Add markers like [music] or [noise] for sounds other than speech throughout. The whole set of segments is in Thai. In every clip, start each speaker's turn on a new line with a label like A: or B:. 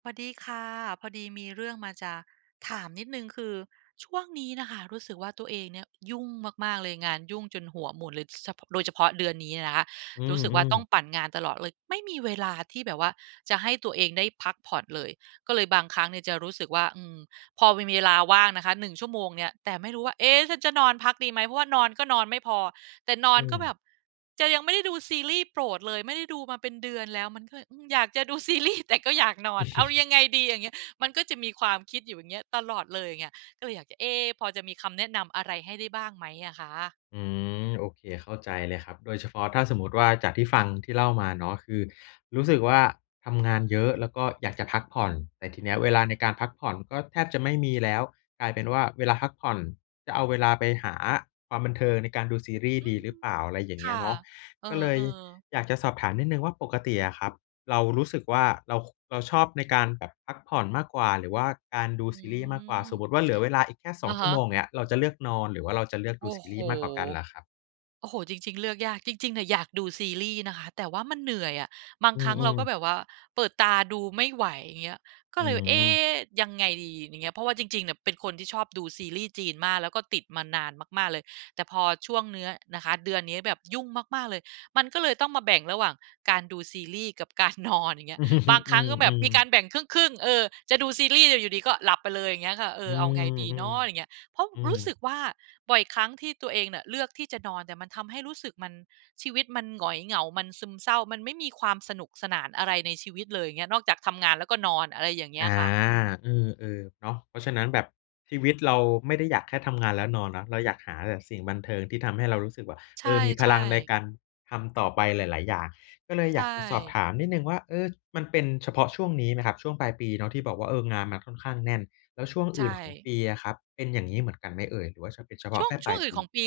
A: สวัสดีค่ะ พอดีมีเรื่องมา จะถามนิดหนึ่งคือ ช่วงนี้น่ะค่ะรู้สึกว่า ตัวเองเนี่ยยุ่งมาก ๆ เลย งานยุ่งจนหัวหมุนเลย ส พ โดยเฉพาะเดือนนี้นะคะ
B: อื
A: รู้สึกว่า
B: อ
A: ต้อง
B: ๆ
A: ปั่นงานตลอดเลย ไม่มีเวลาที่แบบว่าจะให้ตัวเองได้พักผ่อนเลย ก็เลยบางครั้งเนี่ยจะรู้สึกว่า อืม พอมี มีเวลาว่างนะคะ 1 ชั่วโมงเนี่ย แต่ไม่รู้ว่า เอ๊ะ ฉันจะนอนพักดีไหม เพราะว่านอนก็นอนไม่พอ แต่นอ
B: อื
A: นก็แบ
B: ม
A: บ "จะ ยังไม่ได้ดูซีรีส์โปรดเลย ไม่ได้ดูมาเป็นเดือนแล้ว" มันก็เลย อืม อยากจะ ดูซีรีส์ แต่ก็อยากนอน "เอาย
B: [chuckles]
A: ังไงดี?" อย่างเงี้ย มันก็จะมีความคิดอยู่อย่างเงี้ย ตลอดเลยเงี้ย ก็เลยอยากจะ เอ๊ พอจะมีคำแนะนำอะไรให้ได้บ้างไหมอะคะ?
B: อืม โอเค เข้าใจเลยครับ โดยเฉพาะถ้าสมมติว่า จากที่ฟัง ที่เล่ามาเนาะ คือรู้สึกว่าทำงานเยอะ แล้วก็อยากจะพักผ่อน แต่ทีเนี้ย เวลาในการพักผ่อนก็แทบจะไม่มี แล้ว กลายเป็นว่าเวลาพักผ่อน จะเอาเวลาไปหาความบันเทิงในการดูซีรีส์
A: อื
B: ดี
A: ม
B: หรือเปล่า อะไรอย่าง
A: ค
B: เงี้
A: ่
B: ย
A: ะ
B: เนาะ
A: เออ
B: ก็เลย
A: ๆ
B: อยากจะสอบถามนิดหนึ่งว่า ปกติอะครับเรารู้สึกว่า เรา ค เราชอบในการแบบพักผ่อนมากกว่า หรือว่าการด
A: อ
B: ู
A: ื
B: ซีรีส์มากกว่า
A: ม
B: สมมติว่าเหลือเวลาอีกแค่ ส
A: อ
B: อง
A: ะ
B: ช
A: ฮ
B: ั่วโม
A: ะ
B: ง อย่างเงี้ย เราจะเลือกนอนหรือว่าเราจะเลือก
A: โ
B: ด
A: อ
B: ู
A: ้
B: ซี
A: โฮ
B: รีส์มากกว่ากันเหรอครับ?
A: โอ้โฮ จริง ๆ เลือกยาก จริง ๆ เนี่ยอยากดูซีรีส์นะคะ แต่ว่ามันเหนื่อยอะ บาง
B: อื
A: ครั้งเรา
B: อ
A: ก็
B: ๆ
A: แบบว่าเปิดตาดูไม่ไหว อย่างเงี้ย ก
B: อ
A: ็
B: ื
A: เลยว่า "เอ๊
B: ม
A: ยังไงดี?" อย่างเงี้ย เพราะว่าจริง ๆ เนี่ยเป็นคนที่ชอบดูซีรีส์จีนมาก แล้วก็ติดมานานมาก ๆ เลย แต่พอช่วงเนื้อนะคะ เดือนนี้แบบยุ่งมาก ๆ เลย มันก็เลยต้องมาแบ่งระหว่างการดูซีรีส์กับการนอน อย่างเงี้ย บาง
B: [chuckles] อ
A: ค
B: ื
A: รั้งก็แบบ
B: อ
A: มีกา
B: ๆ
A: รแบ่งครึ่ง ๆ เออ จะดูซีรีส์ แต่อยู่ดี ๆ ก็หลับไปเลย อย่างเงี้ยค่ะ "เอ
B: อื
A: อ เอาไงดีเน
B: อ
A: าะ?" อย่างเงี้
B: ๆ
A: ย เพราะ
B: อื
A: รู
B: อ
A: ้สึกว่า บ่อยครั้งที่ตัวเองเนี่ยเลือกที่จะ นอน แต่มันทำให้รู้สึกมัน ชีวิตมันหงอยเหงา มันซึมเศร้า มันไม่มีความสนุกสนานอะไรในชีวิตเลย อย่างเงี้ย นอกจากทำงานแล้วก็นอน อะไรอย่างเงี้
B: อ
A: ย
B: า
A: ค่ะ อืม
B: เออ ๆ เนาะ เพราะฉะนั้น แบบชีวิตเราไม่ได้อยากแค่ ทำงานแล้วนอนเนาะ เราอยากหาแบบสิ่งบันเทิงที่ทำให้เรารู้สึกว่า
A: ใช
B: เออ มีพ
A: ่
B: ลังใน
A: ๆ
B: การทำต่อไปหลาย ๆ อย่าง ก็เลย
A: ใช
B: อยากจะสอบถ
A: ่
B: ามนิดหนึ่งว่า เออ มันเป็นเฉพาะช่วงนี้ไหมครับ ช่วงปลายปีเนาะที่แบบว่า เออ งานมันค่อนข้างแน่น แล้วช่วง
A: ใช
B: อื่นของ
A: ่
B: ปีอะครับเป็นอย่างงี้เหมือนกันไหมเอ่ย? หรือว่า ฉ เป็นเฉพา
A: ช
B: ะ
A: ่ว
B: แ
A: ง
B: ค่
A: ช
B: ป
A: ่
B: ลา
A: วง
B: ย
A: อื
B: ป
A: ่นข
B: ี?
A: องปี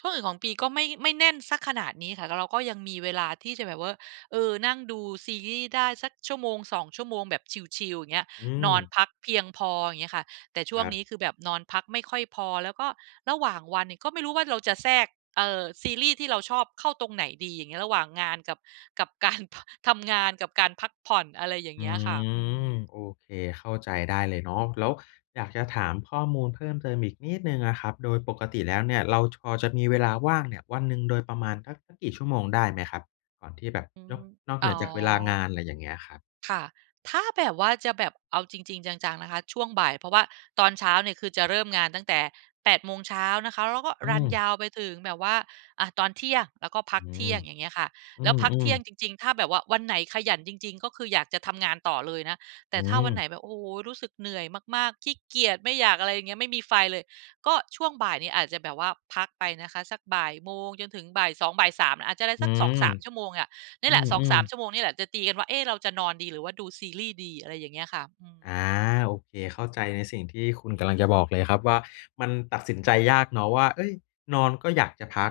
A: ช่วงอื่นของปีก็ไม่ ไม่แน่นสักขนาดนี้ค่ะ เรา เราก็ยังมีเวลาที่จะแบบเว่อ เออ นั่งดูซีรีส์ได้สักชั่วโมง 2 ชั่วโมงแบบชิล ๆ อย่างเงี้ย
B: อื
A: นอน
B: ม
A: พักเพียงพอ อย่างเงี้ยค่ะ แต่ช่
B: ค
A: ว
B: ร
A: ง
B: ั
A: นี
B: บ
A: ้คือแบบนอนพักไม่ค่อยพอ แล้วก็ระหว่างวันเนี่ยก็ไม่รู้ว่าเราจะแทรก เอ่อ ซีรีส์ที่เราชอบเข้าตรงไหนดี อย่างเงี้ย ระหว่างงานกับ กับการ พ ทำงาน กับการพักผ่อน อะไรอย่า
B: อื
A: งเงี้ยค่ะ อื
B: ม
A: ม
B: โอเค เข้าใจได้เลยเนาะ แล้วอยากจะถามข้อมูลเพิ่มเติมอีกนิดหนึ่งอะครับ โดยปกติแล้วเนี่ยเรา จ พอจะมีเวลาว่างเนี่ยวันหนึ่งโดยประมาณสัก สักกี่ชั่วโมงได้ไหมครับ? ก่อนที่แบบ
A: อื
B: นอ
A: ม
B: ก นอกเ
A: อ๋
B: หน
A: อ
B: ือจากเวลางาน ไรอย่างเงี้ยครับ
A: ค่ะ ถ้าแบบว่าจะแบบเอาจริง ๆ จัง ๆ นะคะ ช่วงบ่าย เพราะว่าตอนเช้าเนี่ยคือจะเริ่มงานตั้งแต่ 8 โมงเช้านะคะ แล้วก็
B: อื
A: รันย
B: ม
A: าวไปถึงแบบว่า อา ตอนเที่ยง แล้วก็พั
B: อื
A: กเท
B: ม
A: ี่ยง อย่างเงี้ยค่ะ
B: อื
A: แล้วพักเท
B: ม
A: ี่ยง
B: ๆ
A: จริง ๆ ถ้าแบบว่าวันไหนขยันจริง ๆ ก็คืออยากจะทำงานต่อเลยนะ แ
B: อ
A: ต่
B: ื
A: ถ้าวัน
B: ม
A: ไหนแบบ โอ้โฮ รู้สึกเหนื่อยมาก ๆ ขี้เกียจ ไม่อยากอะไรอย่างเงี้ย ไม่มีไฟเลย ก็ช่วงบ่ายนี่อาจจะแบบว่าพักไปนะคะ สักบ่ายโมงจนถึงบ่าย 2 บ่าย 3 อาจจะได้
B: อ
A: ส
B: ื
A: ัก สอง
B: ม
A: สาม ชั่วโมงเงี่ย เนี
B: อ
A: ่ย
B: ื
A: แหละ สองส
B: อ
A: าม
B: ๆ
A: ชั่วโมงนี่แหละจะตีกันว่า "เอ๊ เราจะนอนดี? หรือว่าดูซีรีส์ดี?" อะไรอย่างเงี้ยค่ะ อืม
B: อา โอเค เข้าใจในสิ่งที่คุณกำลังจะบอกเลยครับ ว่ามันตัดสินใจยากเนาะว่า เฮ้ย นอนก็อยากจะพัก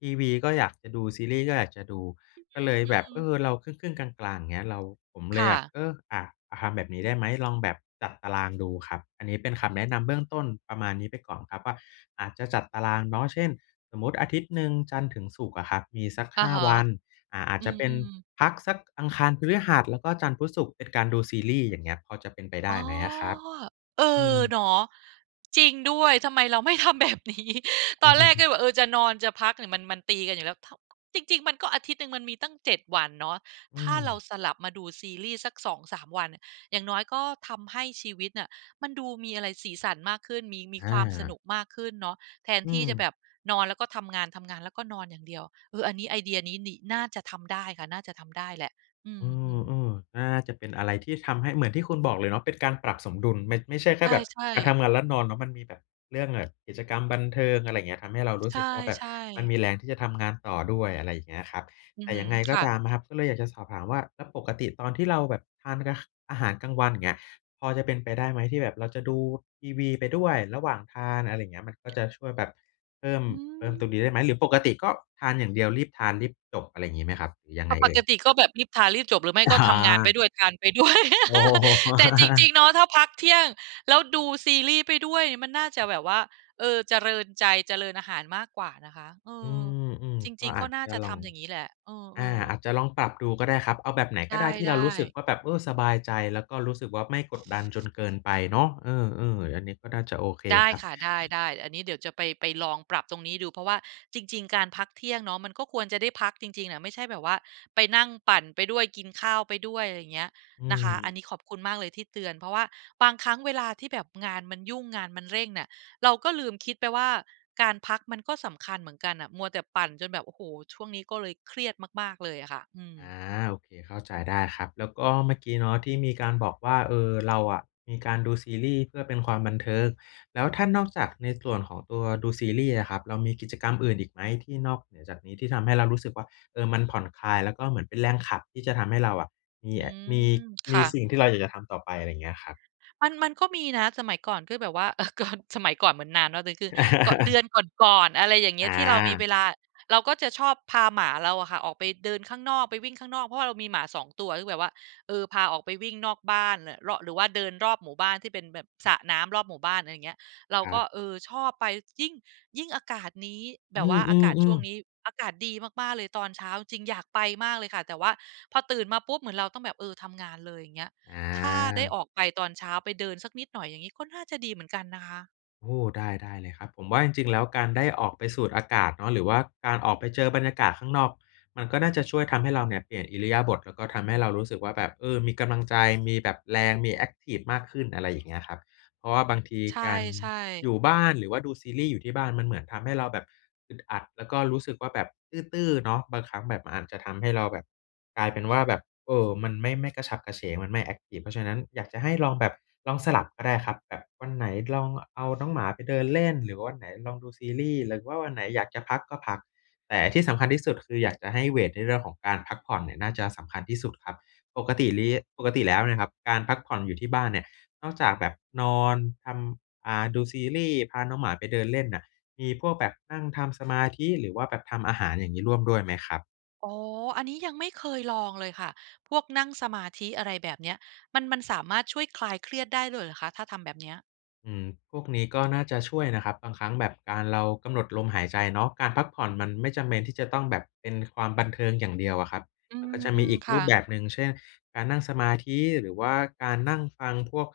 B: ทีวีก็อยากจะดู ซีรีส์ก็อยากจะดู
A: อ
B: ก็เลย
A: อื
B: แบบ
A: ม
B: เอ
A: ๆ
B: อ เราครึ่ง ๆ กลาง ๆ อย่างเงี้ย เรา ผมเ
A: ค
B: ล
A: ่
B: ยอยาก
A: ะ
B: เออ อา อา ทำแบบนี้ได้ไหม ลองแบบจัดตารางดูครับ อันนี้เป็นคำแนะนำเบื้องต้นประมาณนี้ไปก่อนครับว่า อาจจะจัดตารางเนาะ เช่น สมมุติอาทิตย์หนึ่ง จันทร์ถึงศุกร์อะครับ มีสัก
A: อะ
B: 5
A: ฮะ
B: วัน อา อาจ
A: อื
B: จะเป็น
A: ม ๆ
B: พักสักอังคาร พฤหัส แล้วก็จันทร์ พุธ ศุกร์ เป็นการดูซีรีส์ อย่างเงี้ย พอจะเป็นไปได
A: อ
B: ้
A: ๋อ
B: ไหมอะครับ?
A: เอ
B: อื
A: อ
B: ม
A: เนาะ จริงด้วย ทำไมเราไม่ทำแบบ นี้ [chuckles] ตอนแรกก็เล
B: [chuckles]
A: ยบอก เออ จะนอน จะพักเนี่ย มัน มันตีกันอยู่ แล้ว ถ จริง ๆ มันก็ อาทิตย์หนึ่งมันมีตั้ง 7 วันเนาะ
B: อื
A: ถ้าเรา
B: ม
A: สลับมาดูซีรีส์สัก 2-3 วันเนี่ย อย่างน้อยก็ทำให้ชีวิตน่ะมันดูมีอะไร สีสันมากขึ้น มี มี
B: อ
A: ความสน
B: า
A: ุกมากขึ้นเนาะ แทน
B: อื
A: ที่
B: ม
A: จะแบบนอนแล้วก็ทำงาน ทำงานแล้วก็นอนอย่างเดียว เออ อันนี้ไอเดียนี้ นิ น่าจะทำได้ค่ะ น่าจะทำได้แหละ อ
B: เอ
A: ืม ๆ
B: อ ๆ น่าจะเป็นอะไรที่ทำให้ เหมือนที่คุณบอกเลยเนาะ เป็นการปรับสมดุล ไม่ ไม่ใช่แค
A: ใ
B: ่แบบ
A: ช่
B: การ
A: ๆ
B: ทำงานแล้วนอนเนาะ มันมีแบบเรื่อง ง กิจกรรมบันเทิง อะไรเงี้ย ทำให้เรารู
A: ใ
B: ้สึกว่าแบบ
A: ช่
B: มัน
A: ๆ
B: มีแรงที่จะทำงานต่อด้วย อะไรอย่างเงี้ยครับ
A: อื
B: แ
A: อ
B: ต่
A: ฮึ
B: ยังไงก็
A: ค่ะ
B: ตามนะครับ ก็เลยอยากจะสอบถามว่า แล้วปกติตอนที่เราแบบทาน ก อาหารกลางวัน อย่างเงี้ย พอจะเป็นไปได้ไหม ที่แบบเราจะดูทีวี ไปด้วยระหว่างทาน อะไรอย่างเงี้ย มันก็จะช่วยแบบเพิ่ม
A: อื
B: เพิ่มตรงน
A: ม
B: ี้ได้ไหม หรือปกติก็ทานอย่างเดียว รีบทานรีบจบ อะไรงี้ไหมครับ หรือยัง
A: ป
B: ไง
A: ป
B: เอ่
A: ก
B: ย?
A: ติก็แบบรีบทารีบจบ หรือไม่
B: อ
A: ก็ทำงานไป
B: อา
A: ด้วย ทานไปด้วย
B: โอ้
A: [laughs] แต่จริง
B: [chuckles]
A: ๆ เนาะ ถ้าพักเที่ยงแล้วดูซีรีส์ไปด้วย มันน่าจะแบบว่า เออ เจริญใจ เจริญอาหารมากกว่านะคะ เอ
B: อื
A: อ
B: ม
A: จ
B: ๆ ก
A: ร
B: ็
A: ิง ๆ
B: อ
A: ก็
B: าจ
A: น่า
B: จะ
A: จะ
B: ล
A: ท
B: อง
A: ำอย่างงี้แหละ เอ
B: อา
A: อ ๆ
B: อาจจะลองปรับดูก็ได้ครับ เอาแบบไหน
A: ไ
B: ก็ได้ที่
A: ด
B: เรา
A: ้
B: รู้สึก
A: ๆ
B: ว่าแบบ เออ สบายใจ แล้วก็รู้สึกว่าไม่กดดันจนเกินไปเนาะ เออ ๆ อันนี้ก็น่าจะโอเค
A: ได้
B: ครับ
A: ค่ะ ได้ ๆ อันนี้เดี๋ยวจะไป ไปลองปรับตรงนี้ดู เพราะว่าจริง ๆ การพักเที่ยงเนาะ มันก็ควรจะได้พักจริง ๆ อะ ไม่ใช่แบบว่าไปนั่งปั่นไปด้วย กินข้าวไปด้วย อะไรเงี้ย
B: อื
A: นะคะ อัน
B: ม
A: นี้ขอบคุณมากเลยที่เตือน เพราะว่าบางครั้งเวลาที่แบบงานมันยุ่ง งานมันเร่งน่ะ เราก็ลืมคิดไปว่าการพักมันก็สำคัญเหมือนกันน่ะ มัวแต่ปั่นจนแบบ โอ้โฮ ช่วงนี้ก็เลยเครียดมาก ๆ เลยอะค่ะ อืม
B: อา โอเค เข้าใจได้ครับ แล้วก็เมื่อกี้เนาะที่มี การบอกว่า เออ เราอะมีการดูซีรีส์เพื่อเป็นความบันเทิง แล้วถ้านอกจากในส่วนของตัวดูซีรีส์อะครับ เรามีกิจกรรมอื่นอีกไหม? ที่นอกเหนือจากนี้ ที่ทำให้เรารู้สึกว่า เออ มันผ่อนคลายแล้วก็เหมือนเป็นแรงขับที่จะทำให้เราอะมี
A: อื
B: อ มี
A: ม ค
B: มี
A: ่
B: ส
A: ะ
B: ิ่งที่เราอยากจะทำต่อไป อะไรอย่างเงี้ยครับ
A: มัน มันก็มีนะ สมัยก่อนกื้อแบบว่า เออ กอน สมัยก่อนเหมือนนานเนาะ แต่จริงคือ เกาะ เดือ
B: [chuckles]
A: นก่อน ๆ อะไรอย่างเงี้
B: อ
A: ย ที่เรามีเว
B: า
A: ลา เราก็จะชอบพาหมาเราอะค่ะออกไปเดินข้างนอก ไปวิ่งข้างนอก เพราะว่าเรามีหมา 2 ตัว ซึ่งแบบว่า เออ พาออกไปวิ่งนอกบ้านน่ะ เราะ หรือว่าเดินรอบหมู่บ้าน ที่เป็นแบบสระน้ำรอบหมู่บ้าน อะไรเงี้ย เรา
B: คร
A: ก
B: ั
A: ็
B: บ
A: เออ ชอบไป ยิ่ง ยิ่งอากาศนี้ แบ
B: อื
A: บว่าอากาศช่
B: อ
A: วง
B: ๆ
A: น
B: ๆ
A: ี้ อากาศดีมาก ๆ เลย ตอนเช้า จริง ๆ อยากไปมากเลยค่ะ แต่ว่าพอตื่นมาปุ๊บ เหมือนเราต้องแบบ เออ ทำงานเลย อย่างเงี้ย
B: อ
A: ถ้าได้อ
B: า
A: อกไปตอนเช้า ไปเดินสักนิดหน่อย อย่างงี้ ก็น่าจะดีเหมือนกันนะคะ
B: โอ้ ได้ ได้เลยครับ ผมว่าจริง ๆ แล้วการได้ออกไปสูด อากาศเนาะ หรือว่าการออกไปเจอบรรยากาศข้างนอก มันก็น่าจะช่วยทำให้เราเนี่ยเปลี่ยนอิริยาบถ แล้วก็ทำให้เรารู้สึกว่า แบบ เออ มีกำลังใจ มีแบบแรง มีแอ็กทิฟมากขึ้น อะไรอย่างนี้ครับ เพราะว่าบางที
A: ใช
B: การ
A: ่
B: อย
A: ๆ
B: ู่บ้าน หรือว่าดูซีรีส์อยู่ที่บ้าน มันเหมือนทำให้เราแบบอึดอัด แล้วก็รู้สึกว่า แบบตื้อ ๆ เนาะ บางครั้งแบบอาจจะทำให้เราแบบกลายเป็นว่า แบบ เออ มันไม่ ไม่กระฉับกระเฉง มันไม่แอ็กทิฟ เพราะฉะนั้นอยากจะให้ลองแบบลองสลับก็ได้ครับ แบบวันไหนลองเอาน้องหมาไปเดินเล่น หรือว่าวันไหนลองดูซีรีส์ หรือว่าวันไหนอยากจะพัก ก็พัก แต่ที่สำคัญที่สุด คืออยากจะให้เวตในเรื่องของการพักผ่อนเนี่ย น่าจะสำคัญที่สุดครับ ปกติลี้ ปกติแล้วเนี่ยครับ การพักผ่อนอยู่ที่บ้านเนี่ย นอกจากแบบนอนทำ อ่า ดูซีรีส์ พาน้องหมาไปเดินเล่นน่ะ มีพวกแบบนั่งทำ สมาธิ หรือว่าแบบทำอาหารอย่างงี้ ร่วมด้วยไหมครับ?
A: อ๋อ อันนี้ยังไม่เคยลองเลยค่ะพวกนั่งสมาธิ อะไรแบบเนี้ยมัน มันสามารถช่วยคลายเครียดได้ด้วยเหรอคะถ้าทำแบบนี้?
B: อืม พวกนี้ก็ น่าจะช่วยนะครับ บางครั้งแบบการเรากำหนดลมหายใจเนาะ การพักผ่อนมันไม่จำเป็นที่จะต้องแบบเป็นความบันเทิงอย่างเดียวอะครับ
A: อื
B: มันก็จะมี
A: ม
B: อีก
A: ๆ ค
B: ร
A: ่
B: ูป
A: ะ
B: แบบหนึ่ง เช่น การนั่งสมาธิ หรือว่าการ นั่งฟังพวก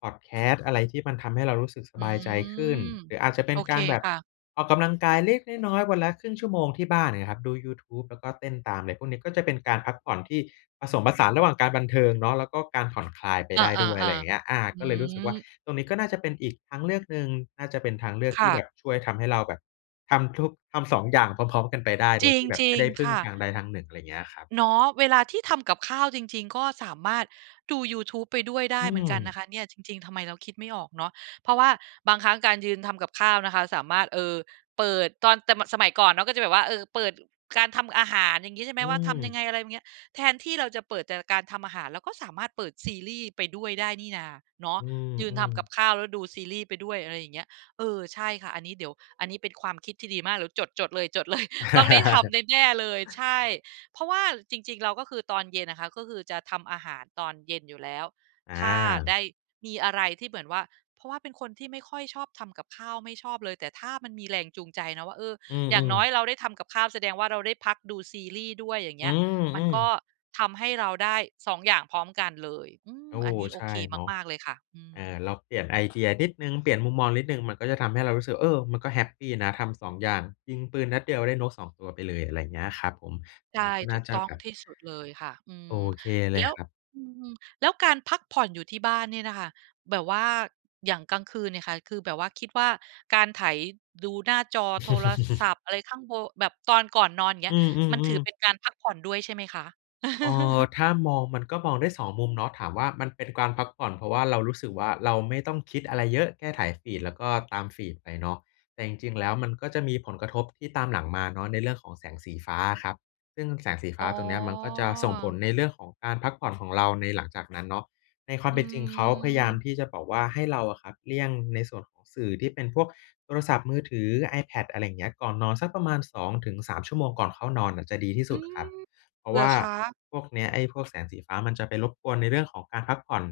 B: พอดแคสต์อะไร ที่มันทำให้เรารู้สึกส
A: อื
B: บายใจขึ้
A: ม
B: น หรืออาจจะเป
A: โ
B: ็
A: อ
B: น
A: เ
B: ก
A: ค
B: ารแบบ
A: ค่ะ
B: ออกกำลังกายเล็กน้อย ๆ วันละครึ่งชั่วโมงที่บ้าน อย่างเงี้ยครับ ดูยูทูบแล้วก็เต้นตาม อะไรพวกนี้ ก็จะเป็นการพักผ่อนที่ผสมผสานระหว่างการบันเทิงเนาะ แล้วก็การ ผ่อนคลายไป
A: อา
B: ได้ด้วย อะไรอย่างเงี้ย
A: ๆ
B: อา
A: ๆ อื
B: ก็เลยรู้สึกว่า
A: ม
B: ตรงนี้ก็น่าจะเป็นอีกทางเลือกหนึ่ง น่าจะเป็นทางเลือก
A: ค
B: ที
A: ่
B: ่แบ
A: ะ
B: บช่วยทำให้เราแบบทำทุก ทำ 2 อย่างพร้อม ๆ กันไปได้ โ
A: จ
B: ดย
A: ร
B: ที่แบบไ
A: ิ
B: ม่
A: ง
B: ได้พ
A: ๆ
B: ึ
A: ค
B: ่ง
A: ่ะ
B: ทางใดทาง 1 อะไรอย่างเงี้ยครับ
A: เนาะ เวลาที่ทำกับข้าวจริง ๆ ก็สามารถดูยูทูบไปด้วยได
B: อ
A: ้
B: ื
A: เหมือนกันน
B: ม
A: ะคะเนี่ยจริง ๆ ทำไมเราคิดไม่ออกเนาะ เพราะว่าบางครั้งการยืนทำกับข้าวนะคะสามารถ เอ่อ เปิดตอน แต่มันสมัยก่อนเนาะ ก็จะแบบว่า เออ เปิดการทำอาหาร อย่างงี้ใช่ไหม
B: อื
A: ว่า ทำยัง
B: ม
A: ไง อะไรเงี้ย แทนที่เราจะเปิดแต่การทำอาหาร เราก็สามารถเปิด ซีรี่ส์ไปด้วยได้นี่นาเนาะ
B: อื
A: ยืนท
B: ม
A: ำก
B: ๆ
A: ับข้าวแล้วดูซีรี่ส์ไปด้วย อะไรอย่างเงี้ย เออ ใช่ค่ะ อันนี้เดี๋ยว อันนี้เป็นความคิดที่ดีมาก เดี๋ยวจด ๆ เลย จดเลย ต้องได้ทำแน่ ๆ เลย
B: [laughs]
A: ใช่ เพราะว่าจริง ๆ เราก็คือตอนเย็นอะค่ะ ก็คือจะทำอาหารตอนเย็นอยู่แล้ว
B: อ
A: ถ้าได
B: า
A: ้ มีอะไรที่เหมือนว่า เพราะว่าเป็นคนที่ไม่ค่อยชอบทำกับข้าวไม่ชอบเลย แต่ถ้ามันมีแรงจูงใจเนาะว่า เออ
B: อื
A: อย่าง
B: ม
A: น้อ
B: ๆ
A: ยเราได้ทำกับข้าวแสดงว่าเราได้พักดูซีรีส์ด้วยอย่างเ
B: อ
A: ง
B: ื
A: ี้ย
B: ม
A: มั
B: อ
A: น
B: ือ
A: ก็ทำให้เราได้ 2 อย่างพร้อมกันเลย อื
B: โ
A: ม
B: อ้
A: อ
B: โฮ
A: ันนี้โอ
B: ใช่
A: เค
B: เนาะ
A: มาก ๆ เลยค่ะ อื
B: อา
A: ม
B: เราเปลี่ยนไอเดียนิดหนึ่ง เปลี่ยนมุมมองนิดหนึ่ง มันก็จะทำให้เรารู้สึกว่า เออ มันก็แฮปปีนะทำ 2 อย่าง ยิงปืนนัดเดียวได้นกสองตัวไปเลย อะไรอย่างนี้ครับผม
A: ใ
B: อ
A: ช
B: ื
A: ่
B: อ ก็น
A: ถ
B: ่
A: ู
B: า
A: ก
B: จะ
A: ต้อ
B: แ
A: ง
B: บบ
A: ที่สุดเลยค่ะ อื
B: โอ
A: ม
B: เคเล
A: แล้
B: ย
A: ว
B: ครับ
A: อืม ๆ แล้วการพักผ่อนอยู่ที่บ้านเนี่ยน่ะค่ะ แบบว่าอย่างกลางคืนเนี่ยค่ะ คือแบบว่าคิดว่าการไถดูหน้าจอโทรศั
B: [laughs]
A: พท์อะไรข้างโท แบบตอนก่อนนอนอย่างเงี
B: อ
A: ้
B: ื
A: ย มันถือ
B: ม
A: เป็
B: ๆ ๆ
A: นการพักผ่อนด้วยใช่ไหมคะ?
B: เอ่อ
A: [laughs]
B: ถ้ามองมันก็มองได้ 2 มุมเนาะ ถามว่า มันเป็นกวานพักผ่อน เพราะว่าเรารู้สึกว่า เราไม่ต้องคิดอะไรเยอะแค่ไถฟีด แล้วก็ตามฟีดไปเนาะ แต่จริง ๆ แล้ว มันก็จะมีผลกระทบที่ตามหลังมาเนาะในเรื่องของแสงสีฟ้าอะครับ ซึ่งแสงสีฟ
A: อ๋
B: ้าตรงนี้ มันก็จะส่งผล
A: อ
B: ในเรื่องของการพักผ่อน ของเราในหลังจากนั้นเนาะ ในควา
A: อ
B: ม
A: ื
B: เป็นจริง เขาพยายา
A: ม
B: มที่จะบอกว่า ให้เราอะครับ เลี่ยงในส่วนของสื่อที่เป็นพวกโทรศัพท์มือถือ iPad อะไรอย่างนี้ ก่อนนอนสักประมาณ 2 ถึง 3 ชั่วโมงก่อนเข้านอนน่ะจะดีที่
A: อ
B: ส
A: ื
B: ุดครับ
A: ม
B: เพรา
A: เ
B: ะ
A: ห
B: ว
A: รอ
B: ่า
A: คะ?
B: พวกเนี้ย ไอ้พวกแสงสีฟ้ามันจะไปรบกวนในเรื่องของการพักผ่อน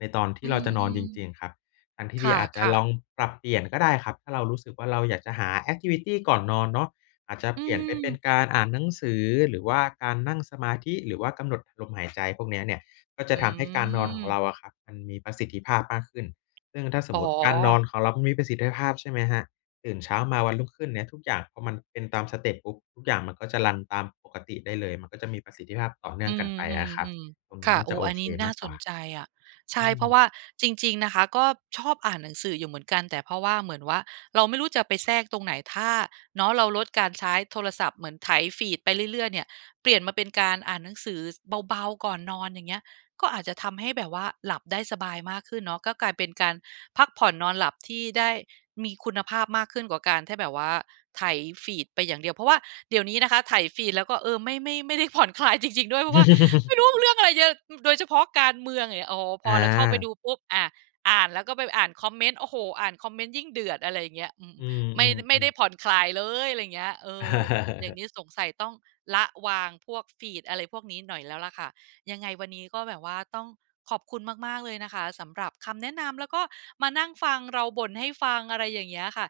B: ในตอนท
A: อ
B: ี
A: ื
B: ่เราจะนอน
A: ม
B: จริง ๆ ครับ ทางที
A: ๆ ค
B: ่ดีอาจจะ
A: ่ะ
B: ลอ
A: ๆ
B: งปรับเปลี่ยนก็ได้ครับ ถ้าเรารู้สึกว่า เราอยากจะหาแอกทิวิตีก่อนนอนเนาะ อาจจะ
A: อื
B: เปลี่ยนไปเป็
A: ม
B: นการอ่านหนังสือ หรือว่าการนั่งสมาธิ หรือว่ากำหนดลมหายใจพวกนี้เนี่ย ก็จ
A: อ
B: ะ
A: ื
B: ทำให้การนอนของเ
A: ม
B: ราอะครับ มันมีประสิทธิภาพมากขึ้น ซึ่งถ้าส
A: อ๋
B: มมุ
A: อ
B: ติการนอนของเรามันมีประสิทธิภาพใช่ไหมครับ ตื่นเช้ามาวัน รุ่งขึ้นเนี่ยทุกอย่างก็มันเป็นตามสเต็ปปุ๊บ ทุกอย่างมันก็จะรันตามปกติได้เลย มันก็จะมีประสิทธิภาพต่อเนื่
A: อื
B: องกันไปอะครับ
A: ม ๆ
B: ตรง
A: ๆ
B: น
A: ค
B: ี้
A: ่ะ
B: น่า
A: โอ
B: จ
A: ้
B: ะโอ
A: อัน
B: เค
A: นี้น
B: ม
A: ่า
B: ากก
A: ส
B: ว่
A: น
B: า
A: ใจอะ ใช
B: อื
A: ่ เพราะว
B: ม
A: ่าจริง ๆ นะคะ ก็ชอบอ่านหนังสืออยู่เหมือนกัน แต่เพราะว่าเหมือนว่า เราไม่รู้จะไปแทรกตรงไหน ถ้าเนาะเราลดการใช้โทรศัพท์เหมือนไถฟีดไปเรื่อย ๆ เนี่ย เปลี่ยนมาเป็นการอ่านหนังสือเบา ๆ ก่อนนอนอย่างเงี้ย ก็อาจจะทำให้แบบว่าหลับได้สบายมากขึ้นเนาะ ก็กลายเป็นการพักผ่อนนอนหลับที่ได้มีคุณภาพมากขึ้นกว่าการที่แบบว่าไถฟีดไปอย่างเดียว เพราะว่าเดี๋ยวนี้นะคะไถฟีด แล้วก็ เออ ไม่ ไม่ ไม่ได้ผ่อนคลายจริง ๆ ด้วย เพราะว่าไม่
B: [laughs]
A: รู้เรื่องอะไรเยอะ โดยเฉพาะการเมืองอย่างเงี้ย โอ้โฮ พ
B: อ
A: อเราเข้าไปด
B: า
A: ูปุ๊บ อา อ่านแล้วก็ไปอ่านคอมเมนต์ โอ้โฮ อ่านคอมเมนต์ยิ่งเดือด อะไรอย่างเงี้ย อืม
B: อื
A: ไม่ ไม่ไ
B: ม
A: ด้
B: ๆ ๆ
A: ผ่อนคลายเลย อะไรอย่างเงี้ย เออ อย่างง
B: [chuckles]
A: ี้สงสัยต้องละวางพวกฟีด อะไรพวกนี้หน่อยแล้วล่ะค่ะ ยังไงวันนี้ก็แบบว่าต้องขอบคุณมาก ๆ เลยนะคะ สำหรับคำแนะนำ แล้วก็มานั่งฟังเราบ่นให้ฟัง อะไรอย่างเงี้ยค่ะ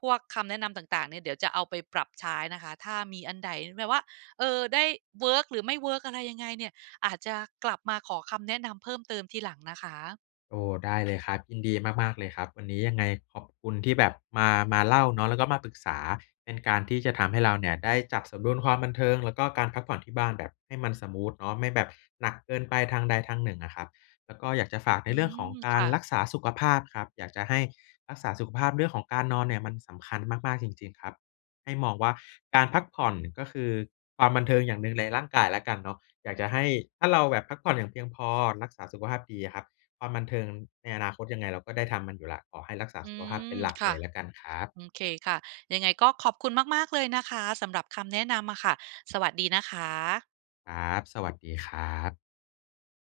A: พวกคำแนะนำต่าง ๆ เนี่ย เดี๋ยวจะเอาไปปรับใช้นะคะ ถ้ามีอันใด๋ แบบว่า เอ่อ ได้ เวิร์ก หรือไม่เวิร์กอะไรยังไงเนี่ย อาจจะกลับมาขอคำแนะนำเพิ่มเติมทีหลังนะคะ
B: โอ้ ได้เลยครับ ยินดีมาก ๆ เลยครับ วันนี้ยังไงขอบคุณที่แบบมา มาเล่าเนาะ แล้วก็มาปรึกษาเป็นการที่จะทำให้เราเนี่ยได้จัดสมดุลความบันเทิง แล้วก็การพักผ่อนที่บ้านแบบให้มันสมูทเนาะ ไม่แบบหนักเกินไปทางใดทางหนึ่งอะครับ แล้วก็อยากจะฝากใน
A: อื
B: เรื่อง
A: ม
B: ของก
A: ค
B: า
A: ่
B: รร
A: ะ
B: ักษาสุขภาพครับ อยากจะให้รักษาสุขภาพเรื่องของการนอนเนี่ยมันสำคัญมาก ๆ จริง ๆ ครับ ให้มองว่าการพักผ่อน ก็คือความบันเทิงอย่างหนึ่งในร่างกายแล้วกันเนาะ อยากจะให้ ถ้าเราแบบพักผ่อนอย่างเพียงพอ รักษาสุขภาพดีอะครับ ความบันเทิงในอนาคตยังไงเราก็ได้ทำมันอยู่แล้ว ขอให้รักษา
A: อื
B: สุขภาพเป
A: ม
B: ็นหลัก
A: ค่
B: เล
A: ะ
B: ยแล้วกันครับ
A: อืมเคค่ะ ยังไงก็ขอบคุณมาก ๆ เลยนะคะ สำหรับคำแนะนำอะค่ะ สวัสดีนะคะ
B: ครับ สวัสดีครับ